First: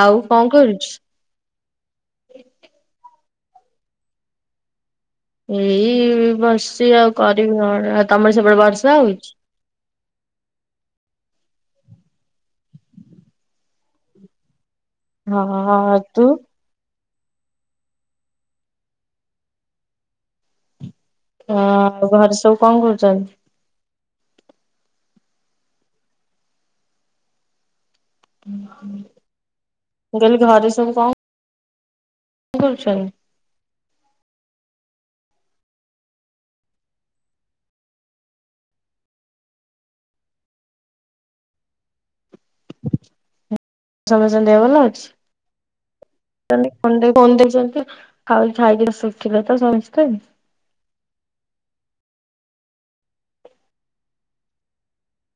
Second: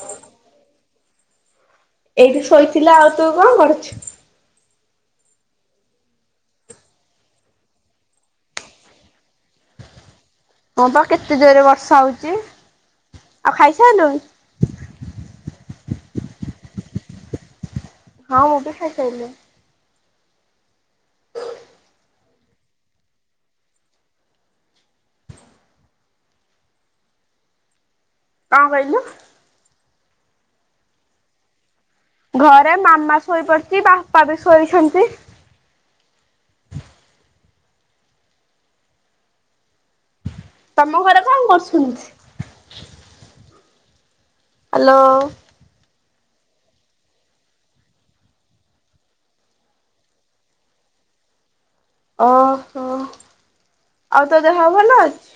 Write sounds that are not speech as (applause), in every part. ଆଉ କଣ କରୁଚୁ? ଏଇଠି ଶୋଇଥିଲା, ଆଉ ତୁ କଣ କରୁଛୁ? ଏଇ ବସିଛି ଆଉ କରିବି କଣ, ଆଉ ତମର ସେପଟେ ବର୍ଷା ହଉଛି? ହଁ ପା କେତେ ଜୋରରେ ବର୍ଷା ହଉଛି, ଆଉ ଖାଇସାଇଲୁଣି? ହଁ ତୁ? ହଁ ମୁଁ ବି ଖାଇସାଇଲିଣି। ହଁ ଆଉ ଘରେ ସବୁ କଣ କରୁଛନ୍ତି? କଣ କହିଲୁ? ମୁ କହିଲି ଘରେ ସବୁ କଣ ଘରେ କରୁଛନ୍ତି ମାମା ଶୋଇପଡିଛି, ବାପା ବି ଶୋଇଛନ୍ତି। ତମ ଘରେ କଣ କରୁଛନ୍ତି? ସମସ୍ତଙ୍କ ଦେହ ଭଲ ଅଛି? ହ୍ୟାଲୋ। (unintelligible) ଖାଉ ଖାଇକି ଉଠିଲେ ତ ସମସ୍ତେ। ଓହୋ ଆଉ ତୋ ଦେହ ଭଲ ଅଛି?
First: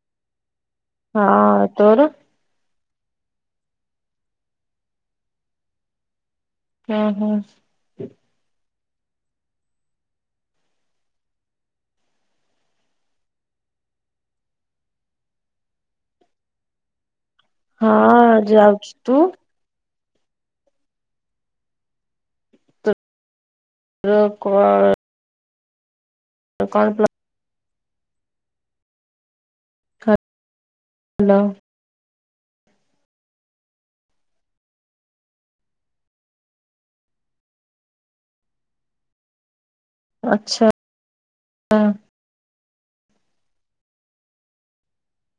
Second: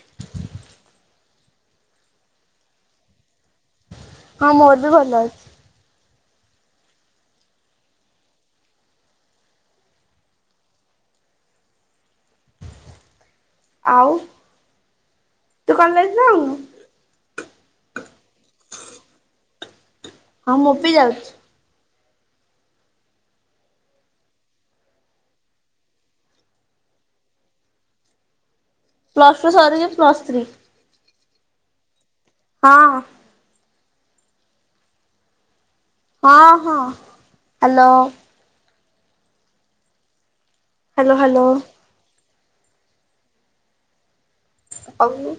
ହଁ ତୋର? ହଁ ମୋର ବି ଭଲ ଅଛି। ହୁଁ ହୁଁ। ଆଉ ତୁ କଲେଜ୍ ଯାଉନୁ? ହଁ ଯାଉଛି, ତୁ? ହଁ ମୁଁ ବି ଯାଉଛି। (unintelligible) ତ କଣ ପ୍ଲ ପ୍ଲସ୍ ଟୁ ସରିକି ପ୍ଲସ୍ ଥ୍ରୀ। ହାଲୋ। ହଁ। ହଁ ହଁ ହାଲୋ। ଆଛା। Hello hello. ହଁ। ଆଉ।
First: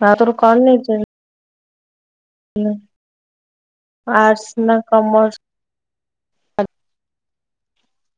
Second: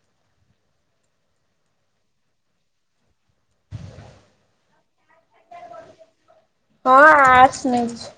ହ ତର କଣ ନେଇଚି। ହ ଆର୍ଟସ ନା କମର୍ସ? ହଁ ଆର୍ଟ୍ସ ନେଇଛି।